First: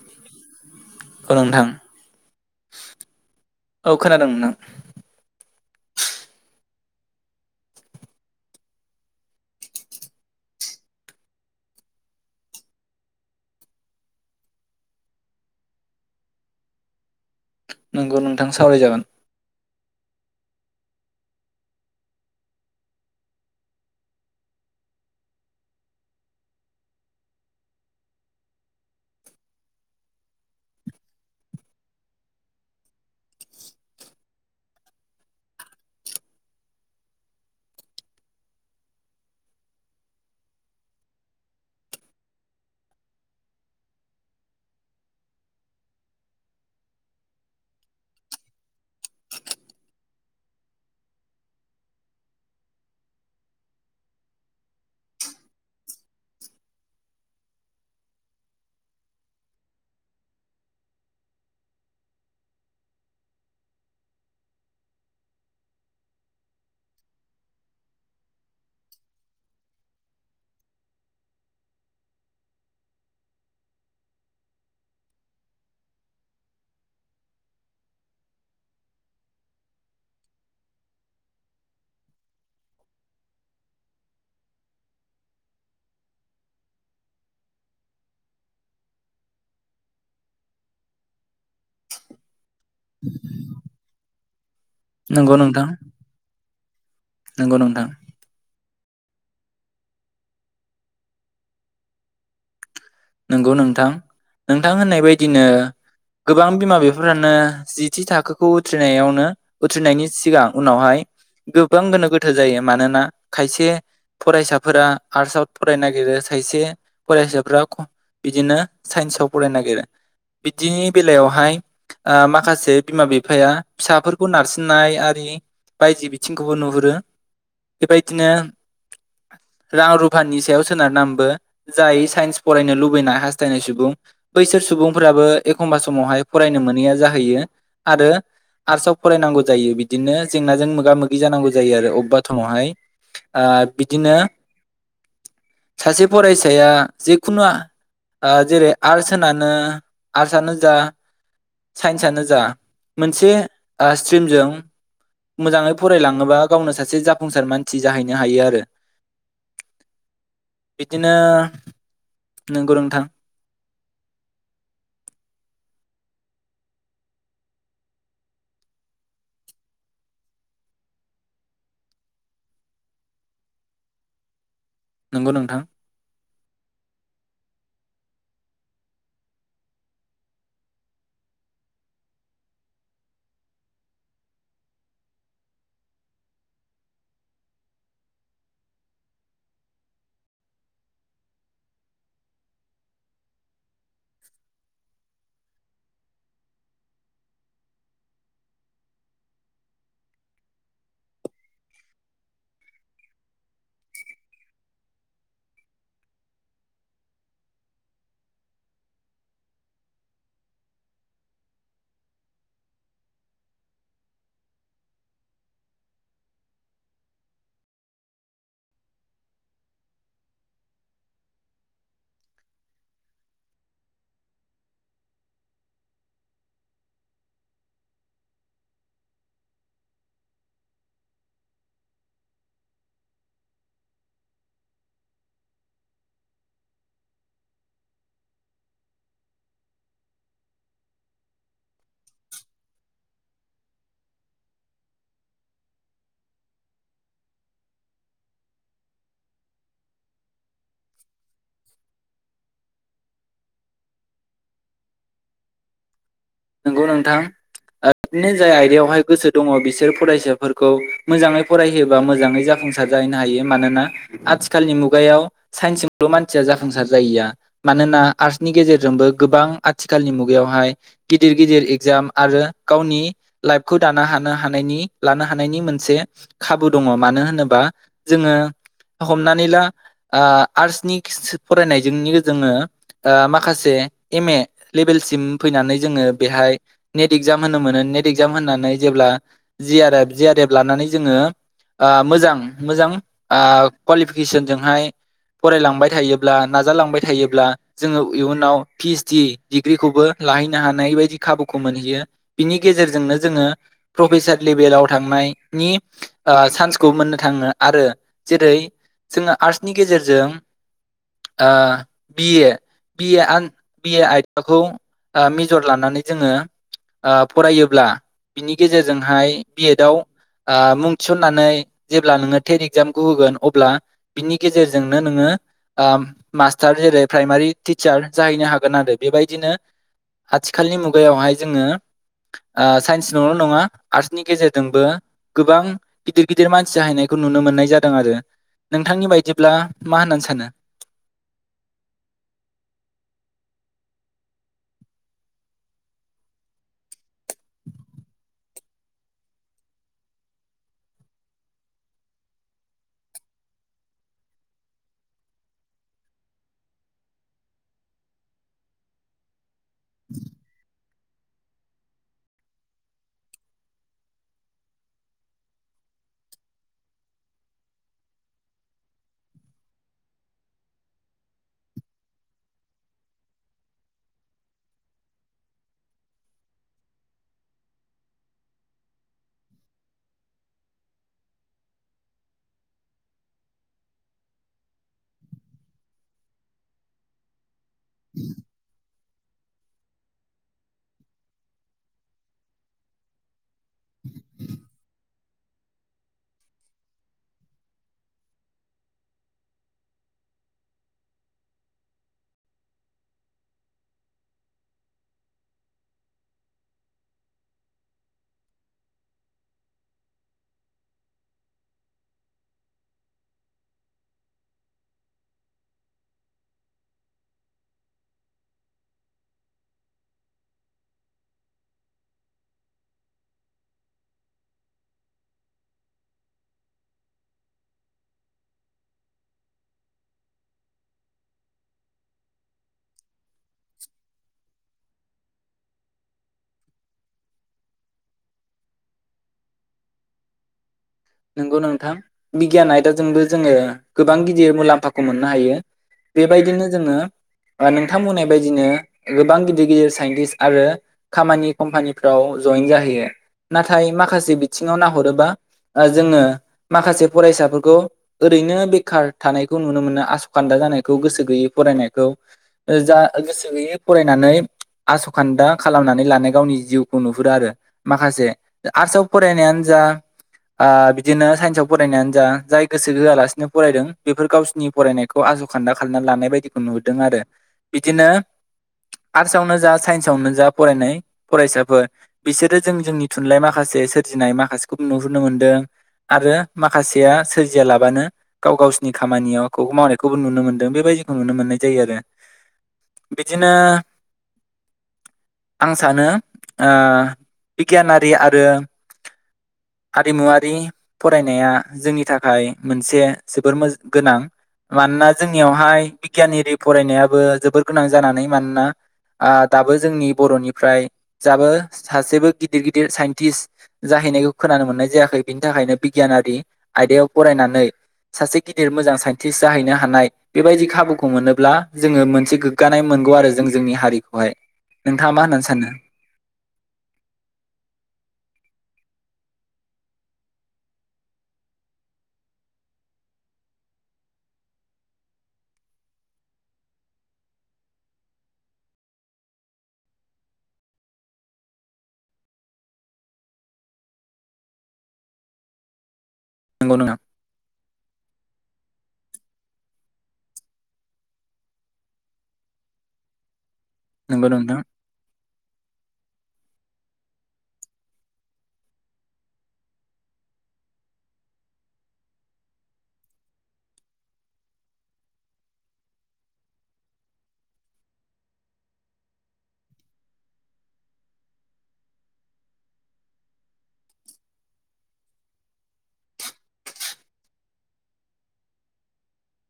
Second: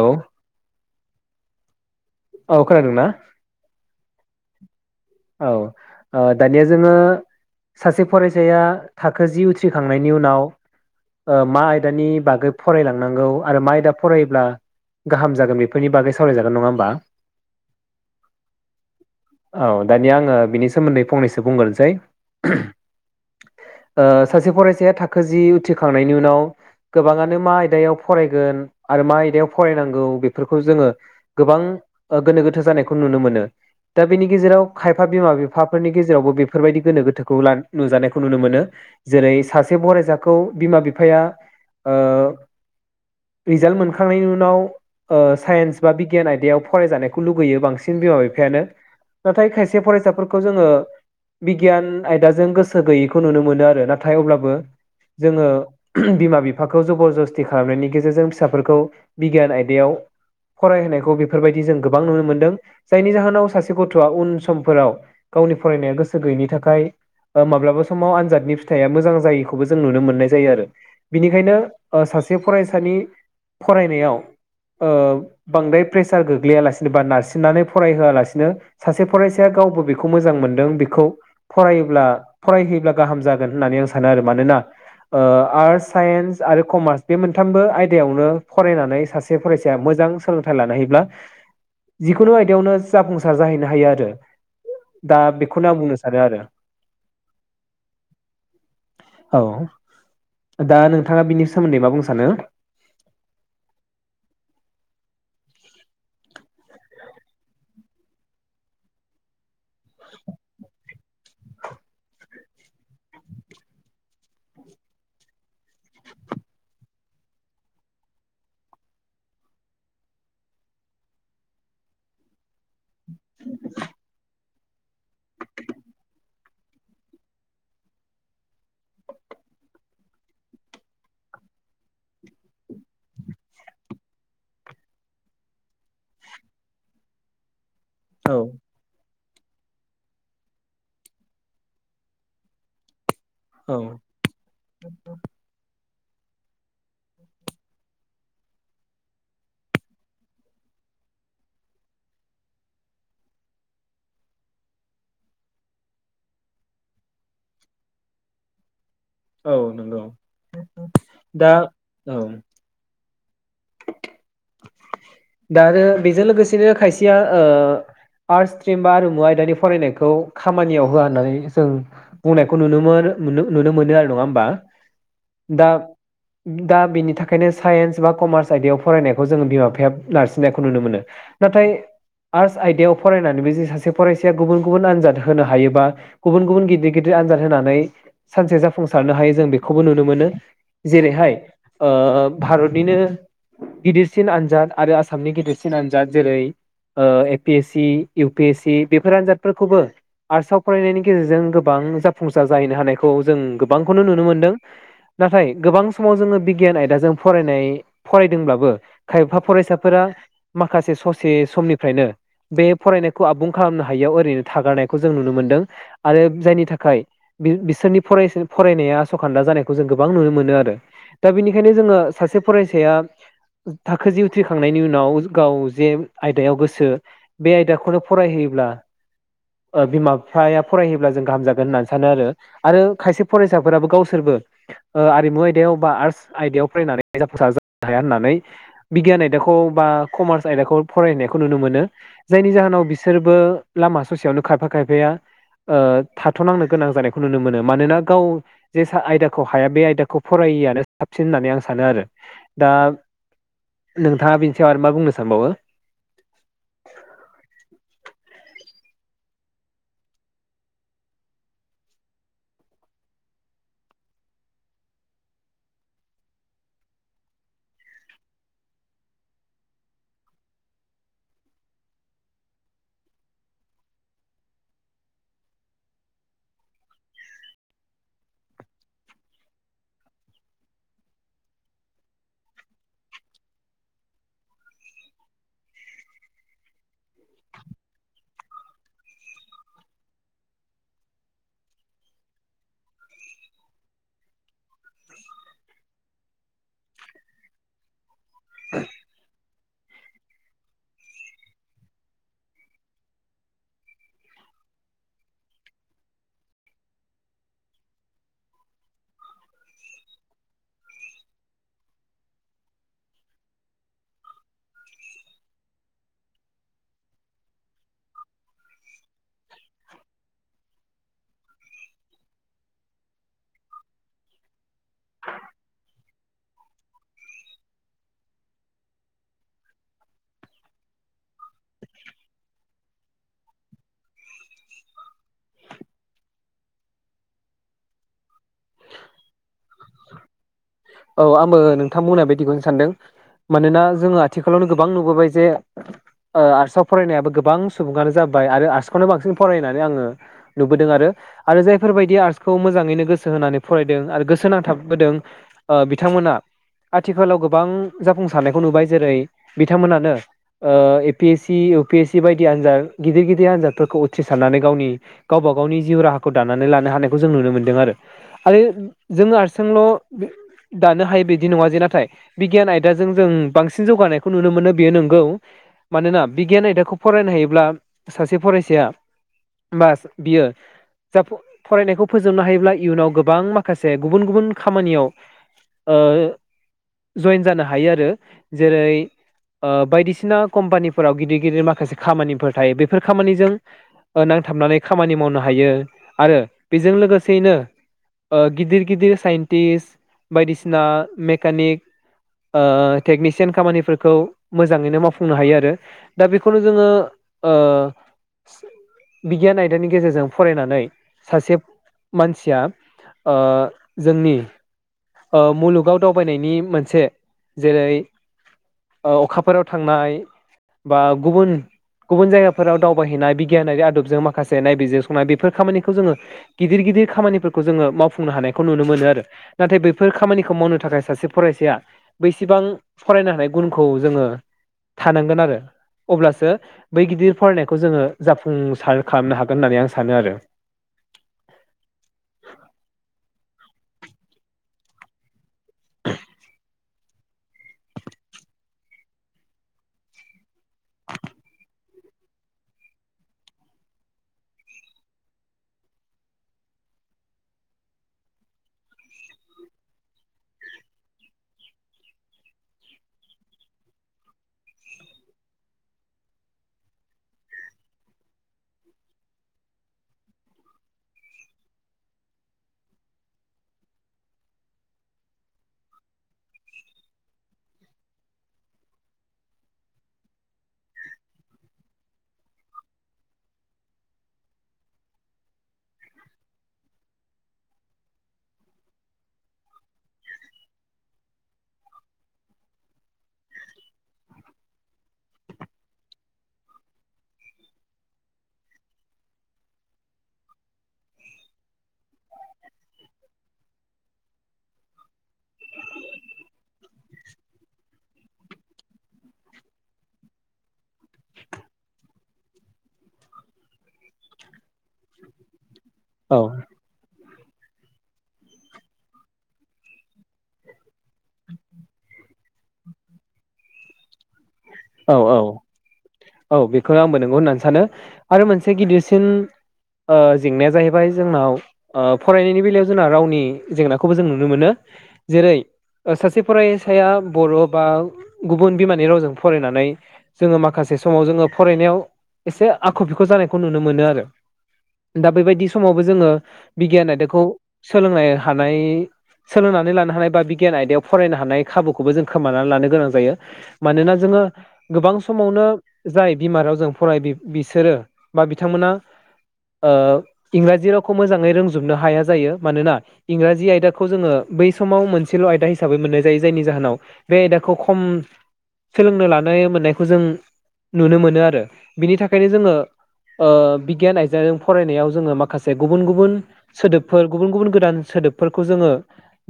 औ औ नोंथां औ खोनादोंना औ खोनादों नोंथां औ ओ दानिया जोङो सासे फरायसाया थाखो जि उथ्रिखांनायनि उनाव मा आयदानि बागै फरायलांनांगौ आरो मा आयदा फरायोब्ला गाहाम जागोन बेफोरनि बागै सावरायजागोन नङा होमबा नोंगौ नोंथां सावरायजागोन औ दानिया आङो बिनि सोमोन्दै फंनैसो बुंगोनसै ओ सासे फरायसाया थाखो जि उथ्रिखांनायनि उनाव गोबाङानो मा आयदायाव फरायगोन आरो मा आयदायाव फरायनांगौ बेफोरखौ जोङो गोबां गोनो गोथो जानायखौ नुनो मोनो दा बेनि गेजेराव खायफा बिमा बिफाफोरनि गेजेरावबो बेफोरबायदि गोनो गोथोखौ नुजानायखौ नुनो मोनो जेरै सासे फरायसाखौ बिमा बिफाया ओ रिजाल्ट मोनखांनायनि उनाव ओ साइन्स बा बिगियान आयदायाव फरायजानायखौ लुगैयो बांसिन बिमा बिफायानो नाथाय खाय से फरायसाफोरखौ जोङो बिगियान आयदाजों गोसो गैयैखौ नुनो मोनो आरो नाथाय अब्लाबो जोङो बिमा बिफाखौ जबर जस्ति खालामनायनि गेजेरजों फिसाफोरखौ बिगियान आयदायाव फरायहोनायखौ बेफोरबायदि जों गोबां नुनो मोनदों जायनि जाहोनाव सासे गथ'वा उन सम फोराव गावनि फरायनाया गोसो गैयैनि थाखाय माब्लाबा समाव आनजादनि फिथाइया मोजां जायैखौबो जों नुनो मोननाय जायोआरो बिनिखायनो सासे फरायसानि फरायनायाव ओ बांद्राय प्रेसार गोग्लैयालासिनो बा नारसिननानै फरायहोआलासिनो सासे फराय साया गावबो बेखौ मोजां मोनदों बेखौ फरायोब्ला फरायहैयोब्ला गाहाम जागोन होननानै आं सानो आरो मानोना ओ आर्टस साइन्स आरो कमार्स बे मोनथामबो आयदायावनो फरायनानै सासे फरायसाया मोजां सोलोंथाइ लानो हायोब्ला जिखुनु आयदायावनो जाफुंसार जाहैनो हायोआरो दा नंगौ नोंथां बेखौनो आं बुंनो सानोआरो नंगौ नोंथां औ दा नोंथाङा बिनि सोमोन्दै मा बुंनो सानो? नंगौ नोंथां नोंथां होननाय बायदिनो गोबां बिमा बिफाफ्रानो जिथि थाखोखौ उथ्रिनायावनो उथ्रिनायनि सिगां उनावहाय गोबां गोनो गोथो जायो मानोना खायसे फरायसाफोरा आर्टसआव फरायनो नागिरो खायसे फरायसाफोरा बिदिनो साइन्सआव फरायनो नागिरो बिदिनि बेलायावहाय ओ माखासे बिमा बिफाया फिसाफोरखौ नारसिननाय आरि बायजो बिथिंखौबो नुहुरो बेबायदिनो रां रुफानि सायाव सोनारनानैबो जाय साइन्स फरायनो लु बैना हास्थायनाय सुबुं बैसोर सुबुंफोराबो एखमबा समावहाय फरायनो मोनैया जाहैयो। आरो औ आरस्आव फरायनांगौ जायो बिदिनो जेंनाजों मोगा मोगि जानांगौ जायो आरो अबेबा थमावहाय ओ औ बिदिनो सासे फरायसाया जेखुनु ओ जेरै आर्टस होनानो आर्टसआनो जा साइन्सआनो जा मोनसे स्ट्रिमजों मोजाङै फरायलाङोबा गावनो सासे जाफुंसार मानसि जाहैनो हायो आरो औ नंगौ बिदिनो दा औ नंगौ नोंथां। दा आरो बेजों लोगोसेनो खायसेया ओ आर्टस स्ट्रिम बा आरमु आयदानि फरायनायखौ खामानियाव होआ होननानै जों बुंनायखौ नुनो नुनो मोनो आरो नङा होमबा नंगौ नोंथां दा दा बिनि थाखायनो साइन्स सोरबा कमार्च आयदायाव फरायनायखौ जोङो बिमा बिफाया नारसिननायखौ नुनो मोनो नाथाय आर्ट्स आयदायाव फरायनानैबो जे सासे फरायसाया गुबुन गुबुन आनजाद होनो हायोबा गुबुन गुबुन गिदिर गिदिर आनजाद होनानै सानसे जाफुंसारनो हायो जों बेखौबो नुनो मोनो जेरैहाय ओ भारतनिनो गिदिरसिन आनजाद आरो आसामनि गिदिरसिन आनजाद जेरै ओ A P S C U P S C बेफोर आनजादफोरखौबो आर्टसाव फरायनायनि गेजेरजों गोबां जाफुंसार जाहैनो हानायखौ जों गोबांखौनो नुनो मोनदों नाथाय गोबां समाव जोङो बिगियान आयदाजों फरायनाय फरायदोंब्लाबो खायफा फरायसाफोरा माखासे ससे समनिफ्रायनो बे फरायनायखौ आबुं खालामनो हायियाव ओरैनो थागारनायखौ जों नुनो मोनदों आरो जायनि थाखाय बिसोरनि फरायनाया आसखान्दा जानायखौ जों गोबां नुनो मोनो आरो दा बेनिखायनो जोङो सासे फराय साया थाखो जि उथ्रिखांनायनि उनाव गाव जे आयदायाव गोसो बे आयदाखौनो फरायहैयोब्ला ओ बिमा बिफाया फरायहैयोब्ला जों गाहाम जागोन होननानै सानो आरो आरो खायसे फरायसाफोराबो गावसोरबो ओ आरिमु आयदायाव बा आर्टस आयदायाव फरायनानै जाफुंसार हाया होननानै बिगियान आयदाखौ बा कमार्स आयदाखौ फरायहैनायखौ नुनो मोनो जायनि जाहोनाव बिसोरबो लामा ससेयावनो खायफा खायफाया ओ थाथनांनो गोनां जानायखौ नुनो मोनो मानोना गाव जे आयदाखौ हाया बे आयदाखौ फरायैआनो साबसिन होननानै आं सानो आरो दा नोंथाङा बेनि सायाव आरो मा बुंनो सानबावो नंगौ नोंथां बिदिनो जाय आयदायावहाय गोसो दङ बिसोर फरायसाफोरखौ मोजाङै फरायहोयोबा मोजाङै जाफुंसार जाहैनो हायो मानोना आथिखालनि मुगायाव साइन्सजोंल मानसिया जाफुंसार जाहैया मानोना आर्टसनि गेजेरजोंबो गोबां आथिखालनि मुगायावहाय गिदिर गिदिर एगजाम आरो गावनि लाइफखौ दानो हानो हानायनि लानो हानायनि मोनसे खाबु दङ मानो होनोबा जोङो हमनानै ला ओ आर्टसनि फरायनायजों जोङो माखासे एम ए लेबेलसिम फैनानै जोङो बेहाय नेट इगजाम होनो मोनो नेट इगजाम होनानै जेब्ला J R F J R F लानानै जोङो ओ मोजां मोजां ओ कवालिफिकेसन जोंहाय फरायलांबाय थायोब्ला नाजालांबाय थायोब्ला जोङो इयुनाव पि एइस डि डिग्रिखौबो लाहैनो हानाय बायदि खाबुखौ मोनहैयो बिनि गेजेरजोंनो जोङो प्रफेसार लेभेलाव थांनायनि सान्सखौ मोननो थाङो आरो जेरै जोङो आर्टसनि गेजेरजों बिए बि बिए आयदाखौ ओ मेजर लानानै जोङो ओ फरायोब्ला बिनि गेजेरजोंहाय बि एदआव ओ मुं थिसननानै जेब्ला नोङो टेट एगजामखौ होगोन अब्ला बिनि गेजेरजोंनो नोङो ओ मास्टार जेरै प्राइमारि टिचार जाहैनो हागोन आरो बेबायदिनो आथिखालनि मुगायावहाय जोङो ओ साइन्स निल नङा आर्ट्सनि गेजेरजोंबो गोबां गिदिर गिदिर मानसि जाहैनायखौ नुनो मोननाय जादों आरो नोंथांनि बायदिब्ला मा होननानै सानो? औ आंबो नोंथां बुंनाय बायदिखौनो सानदों मानोना जोङो आथिखालावनो गोबां नुबोबाय जे ओ आर्टसआव फरायनायाबो गोबां सुबुङानो जाबाय आरो आर्ट्सखौनो बांसिन फरायनानै आङो नुबोदों आरो आरो जायफोरबायदि आर्टसखौ मोजाङैनो गोसो होनानै फरायदों आरो गोसो होनांथाबबोदों ओ बिथांमोना आथिखालाव गोबां जाफुंसारनायखौ नुबाय जेरै बिथांमोनानो ओ A P S C U P S C बायदि आनजाद गिदिर गिदिर आनजादफोरखौ उथ्रिसारनानै गावनि गावबा गावनि जिउ राहाखौ दानानै लानो हानायखौ जों नुनो मोनदों आरो आरो जों आस्रजोंल' दानो हायो बिदि नङा जे नाथाय बिगियान आयदाजों जों बांसिन जौगानायखौ नुनो मोनो बेयो नंगौ मानोना बिगियान आयदाखौ फरायनो हायोब्ला सासे फरायसाया बा बियो जा फ- फरायनायखौ फोजोबनो हायोब्ला इयुनाव गोबां माखासे गुबुन गुबुन खामानियाव ओ जयेन जानो हायो आरो जेरै ओ बायदिसिना कम्पानिफोराव गिदिर गिदिर माखासे खामानिफोर थायो बेफोर खामानिजों नांथाबनानै खामानि मावनो हायो आरो बेजों लोगोसेयैनो ओ गिदिर गिदिर साइनटिस्ट बायदिसिना मेकानिक ओ टेकनिसियान खामानिफोरखौ मोजाङैनो मावफुंनो हायो आरो दा बेखौनो जोङो ओ बिगियान आयदानि गेजेरजों फरायनानै सासे मानसिया ओ जोंनि ओ मुलुगाव दावबायनायनि मोनसे जेरै ओ अखाफोराव थांनाय बा गुबुन गुबुन जायगाफोराव दावबायहैनाय बिगियानारि आदबजों माखासे नायबिजिर संनाय बेफोर खामानिखौ जोङो गिदिर गिदिर खामानिफोरखौ जोङो मावफुंनो हानायखौ नुनो मोनो आरो नाथाय बैफोर खामानिखौ मावनो थाखाय सासे फरायसाया बेसेबां फरायनो हानाय गुनखौ जोङो थानांगोन आरो अब्लासो बै गिदिर फरायनायखौ जोङो जाफुंसार खालामनो हागोन होननानै आं सानो आरो नंगौ नोंथां बिगियान आयदाजोंबो जोङो गोबां गिदिर मुलाम्फाखौ मोननो हायो बेबायदिनो जोङो नोंथां बुंनाय बायदिनो गोबां गिदिर गिदिर साइन्टिस्ट आरो खामानि कम्पानि फ्राव जयेन जाहैयो नाथाय माखासे बिथिङाव नाहरोबा ओ जोङो माखासे फरायसाफोरखौ ओरैनो बेखार थानायखौ नुनो मोनो आसखान्दा जानायखौ गोसो गैयै फरायनायखौ। ओ बिदिनो साइन्सआव फरायनायानो जा जाय गोसो होआलासिनो फरायदों बेफोर गावसिरनि फरायनायखौ आस खान्दा खालामनानै लानाय बायदिखौ नुहुरदों आरो बिदिनो आर्टसआवनो जा साइन्सआवनो जा फरायनाय फरायसाफोर बिसोरो जों जोंनि थुनलाइ माखासे सोरजिनाय माखासेखौ नुहुरनो मोनदों। आरो माखासेया सोरजिया लाबानो गाव गावसिनि खामानियाव मावनायखौबो नुनो मोनदों बेबायदिखौ नुनो मोननाय जायो आरो। बिदिनो आं सानो ओ बिगियानारि आरो हारिमुवारि फरायनाया जोंनि थाखाय मोनसे जोबोर मो गोनां मानोना जोंनियावहाय बिगियानारि फरायनायाबो जोबोर गोनां जानानै मानोना दाबो जोंनि बरनिफ्राय दाबो सासेबो गिदिर गिदिर साइन्टिस्ट जाहैनायखौ खोनानो मोननाय जाय जायाखै बिनि थाखायनो बिगियानारि औ आयदायाव फरायनानै सासे गिदिर मोजां साइन्टिस्ट जाहैनो हानाय बे बायदि खाबुखौ मोनोब्ला जोङो मोनसे गोग्गानाय मोनगौ आरो जों जोंनि हारिखौहाय। नोंथाङा औ मा औ होननानै सानो औ बेखौनो आंबो नंगौ होननानै सानो आरो मोनसे गिदिर बांसिन ओ जेंनाया जाहैबाय जोंनाव फरायनायनि बेलायाव जोंना रावनि जेंनाखौबो जों नुनो मोनो जेरै सासे फरायसाया बर' बा गुबुन बिमानि रावजों फरायनानै जोङो माखासे समाव जोङो फरायनायाव एसे आख' फिख' जानायखौ नुनो मोनो आरो दा बे बायदि समावबो जोङो नंगौ नङा बिगियान आइदाखौ सोलोंनो हानाय सोलोंनानै लानो हानाय बा बिगियान आयदायाव फरायनो हानाय खाबुखौबो जों खोमानानै लानो गोनां जायो मानो नंगौ जोंङो नोंथां गोबां समावनो जाय बिमा रावजों फराय बिसोरो बा बिथांमोना ओ इंराजि रावखौ मोजाङै रोंजोबनो हाया जायो मानोना इंराजि आयदाखौ जोङो बै समाव मोनसेल' आयदा हिसाबै मोननाय जायो जायनि जाहोनाव बे आयदाखौ खम सोलोंनो लानाय मोननायखौ जों नुनो मोनो आरो। बिनि थाखायनो जोङो ओ बिगियान आयदाजों फरायनायाव जोङो माखासे गुबुन गुबुन सोदोबफोर गुबुन गुबुन गोदान सोदोबफोरखौ जोङो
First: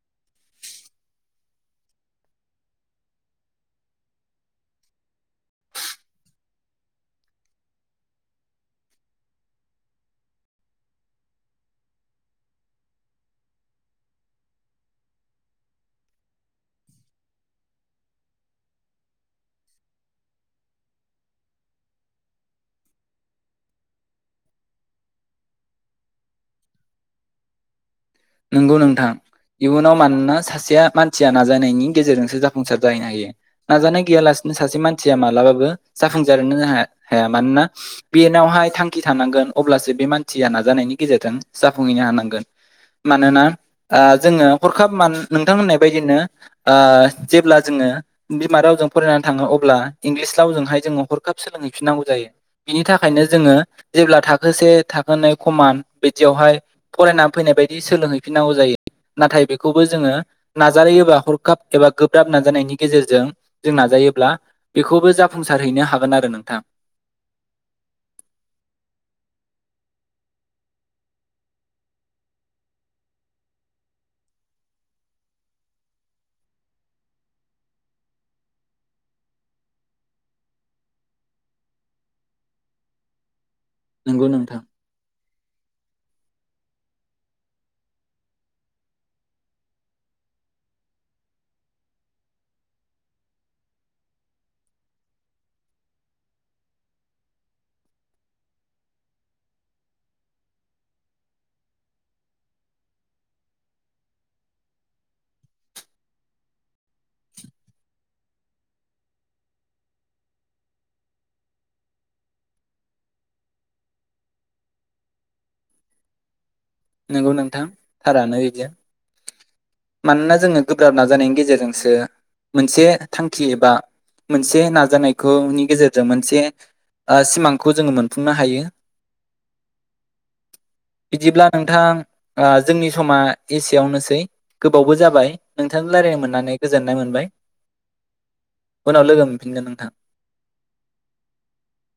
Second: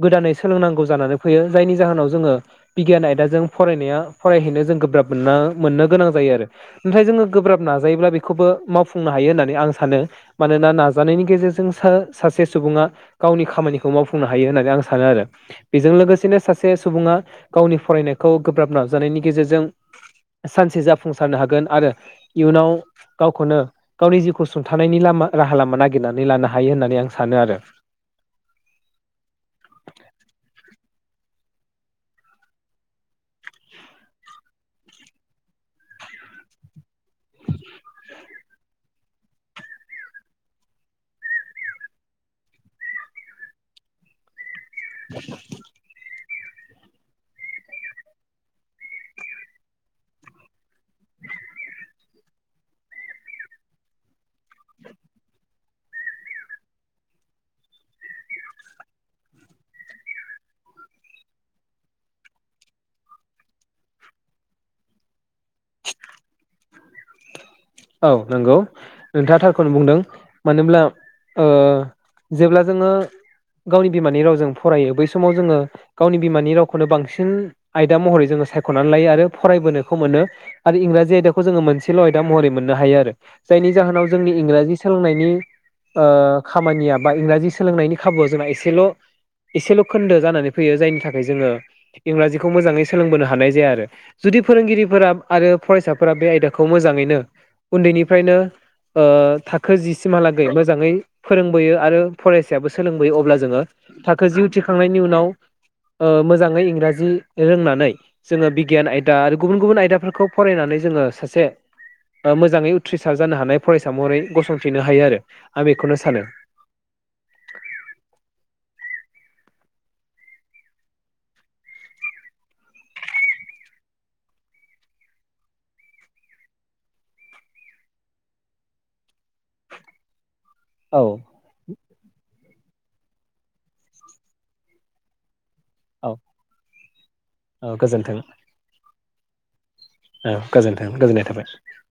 गोदानै सोलोंनांगौ जानानै फैयो जायनि जाहोनाव जोङो बिगियान आयदाजों फरायनाया फरायहैनो जों गोब्राब मोनना मोननो गोनां जायो आरो। नाथाय जोङो गोब्राब नाजायोब्ला बेखौबो मावफुंनो हायो होननानै आं सानो मानोना नाजानायनि गेजेरजों सा सासे सुबुङा गावनि खामानिखौ मावफुंनो हायो होननानै आं सानो आरो। बेजों लोगोसेनो सासे सुबुंङा गावनि फरायनायखौ गोब्राब ना नाजानायनि गेजेरजों सानसे जाफुंसारनो हागोन आरो इयुनाव गावखौनो गावनि जिउखौ सुंथानायनि लामा राहा लामा नागिरनानै लानो हायो होननानै आं सानो आरो। नंगौ नोंथां इयुनाव मानोना सासेया मानसिया नाजानायनि गेजेरजोंसो जाफुंसार जाहैनो हायो नाजानाय गैयालासिनो सासे मानसिया मालाबाबो जाफुंसारो हाया मानोना बेनावहाय थांखि थानांगोन अब्लासो बे मानसिया नाजानायनि गेजेरजों जाफुंहैनो हानांगोन। मानोना ओ जोङो हरखाब मानो नोंथां होननाय बायदिनो ओ जेब्ला जोङो बिमा रावजों फरायनानै थाङो अब्ला इंलिस रावजोंहाय जोङो हरखाब सोलोंहैफिननांगौ जायो बिनि थाखायनो जोङो जेब्ला थाखोसे थाखोनै खमान बिदियावहाय फरायनानै फैनाय बायदि सोलोंहैफिनांगौ जायो नाथाय बेखौबो जोङो नाजायोबा हरखाब एबा गोब्राब नाजानायनि गेजेरजों जों नाजायोब्ला बेखौबो जा जाफुंसारहैनो हागोन आरो नोंथां। औ नंगौ नोंथांङा थारखौनो बुंदों मानोब्ला ओ जेब्ला जोङो गावनि बिमानि रावजों फरायो बै समाव जोङो गावनि बिमानि रावखौनो बांसिन आयदा महरै जोङो सायख'नानै लायो आरो फरायबोनोखौ मोनो आरो इंराजि आयदाखौ जोङो मोनसेल' आयदा महरै मोननो हायो आरो। जायनि जाहोनाव नंगौ जोंनि नोंथां इंराजि सोलोंनायनि ओ खामानिया बा इंराजि सोलोंनायनि खाबुआव जोंना एसेल' एसेल' खोन्दो जानानै फैयो जायनि थाखाय जोङो इंराजिखौ मोजाङै सोलोंबोनो हानाय जाया आरो जुदि फोरोंगिरिफोरा आरो फरायसाफोरा बे आयदाखौ मोजाङैनो उन्दैनिफ्रायनो ओ थाखो जि सिमहालागै मोजाङै फोरोंबोयो आरो फरायसायाबो सोलोंबोयो अब्ला जोङो थाखो जि उथ्रिखांनायनि उनाव ओ मोजाङै इंराजि रोंनानै जोङो बिगियान आयदा आरो गुबुन गुबुन आयदाफोरखौ फरायनानै जोङो सासे ओ मोजाङै उथ्रिसार जानो हानाय फरायसा महरै गसंथिनो हायो आरो आं बेखौनो सानो। नंगौ नोंथां थारानो बिदि मानोना जोङो गोब्राब नाजानायनि गेजेरजोंसो मोनसे थांखि एबा मोनसे नाजानायखौनि गेजेरजों मोनसे ओ सिमांखौ जोङो मोनफुंनो हायो। औ बिदिब्ला नोंथां ओ जोंनि समा एसेयावनोसै गोबावबो जाबाय। नोंथांजों औ रायज्लायनो मोननानै गोजोननाय मोनबाय। औ गोजोन्थों उनाव लोगो मोनफिनगोन नोंथां। औ गोजोन्थों गोजोननाय थाबाय।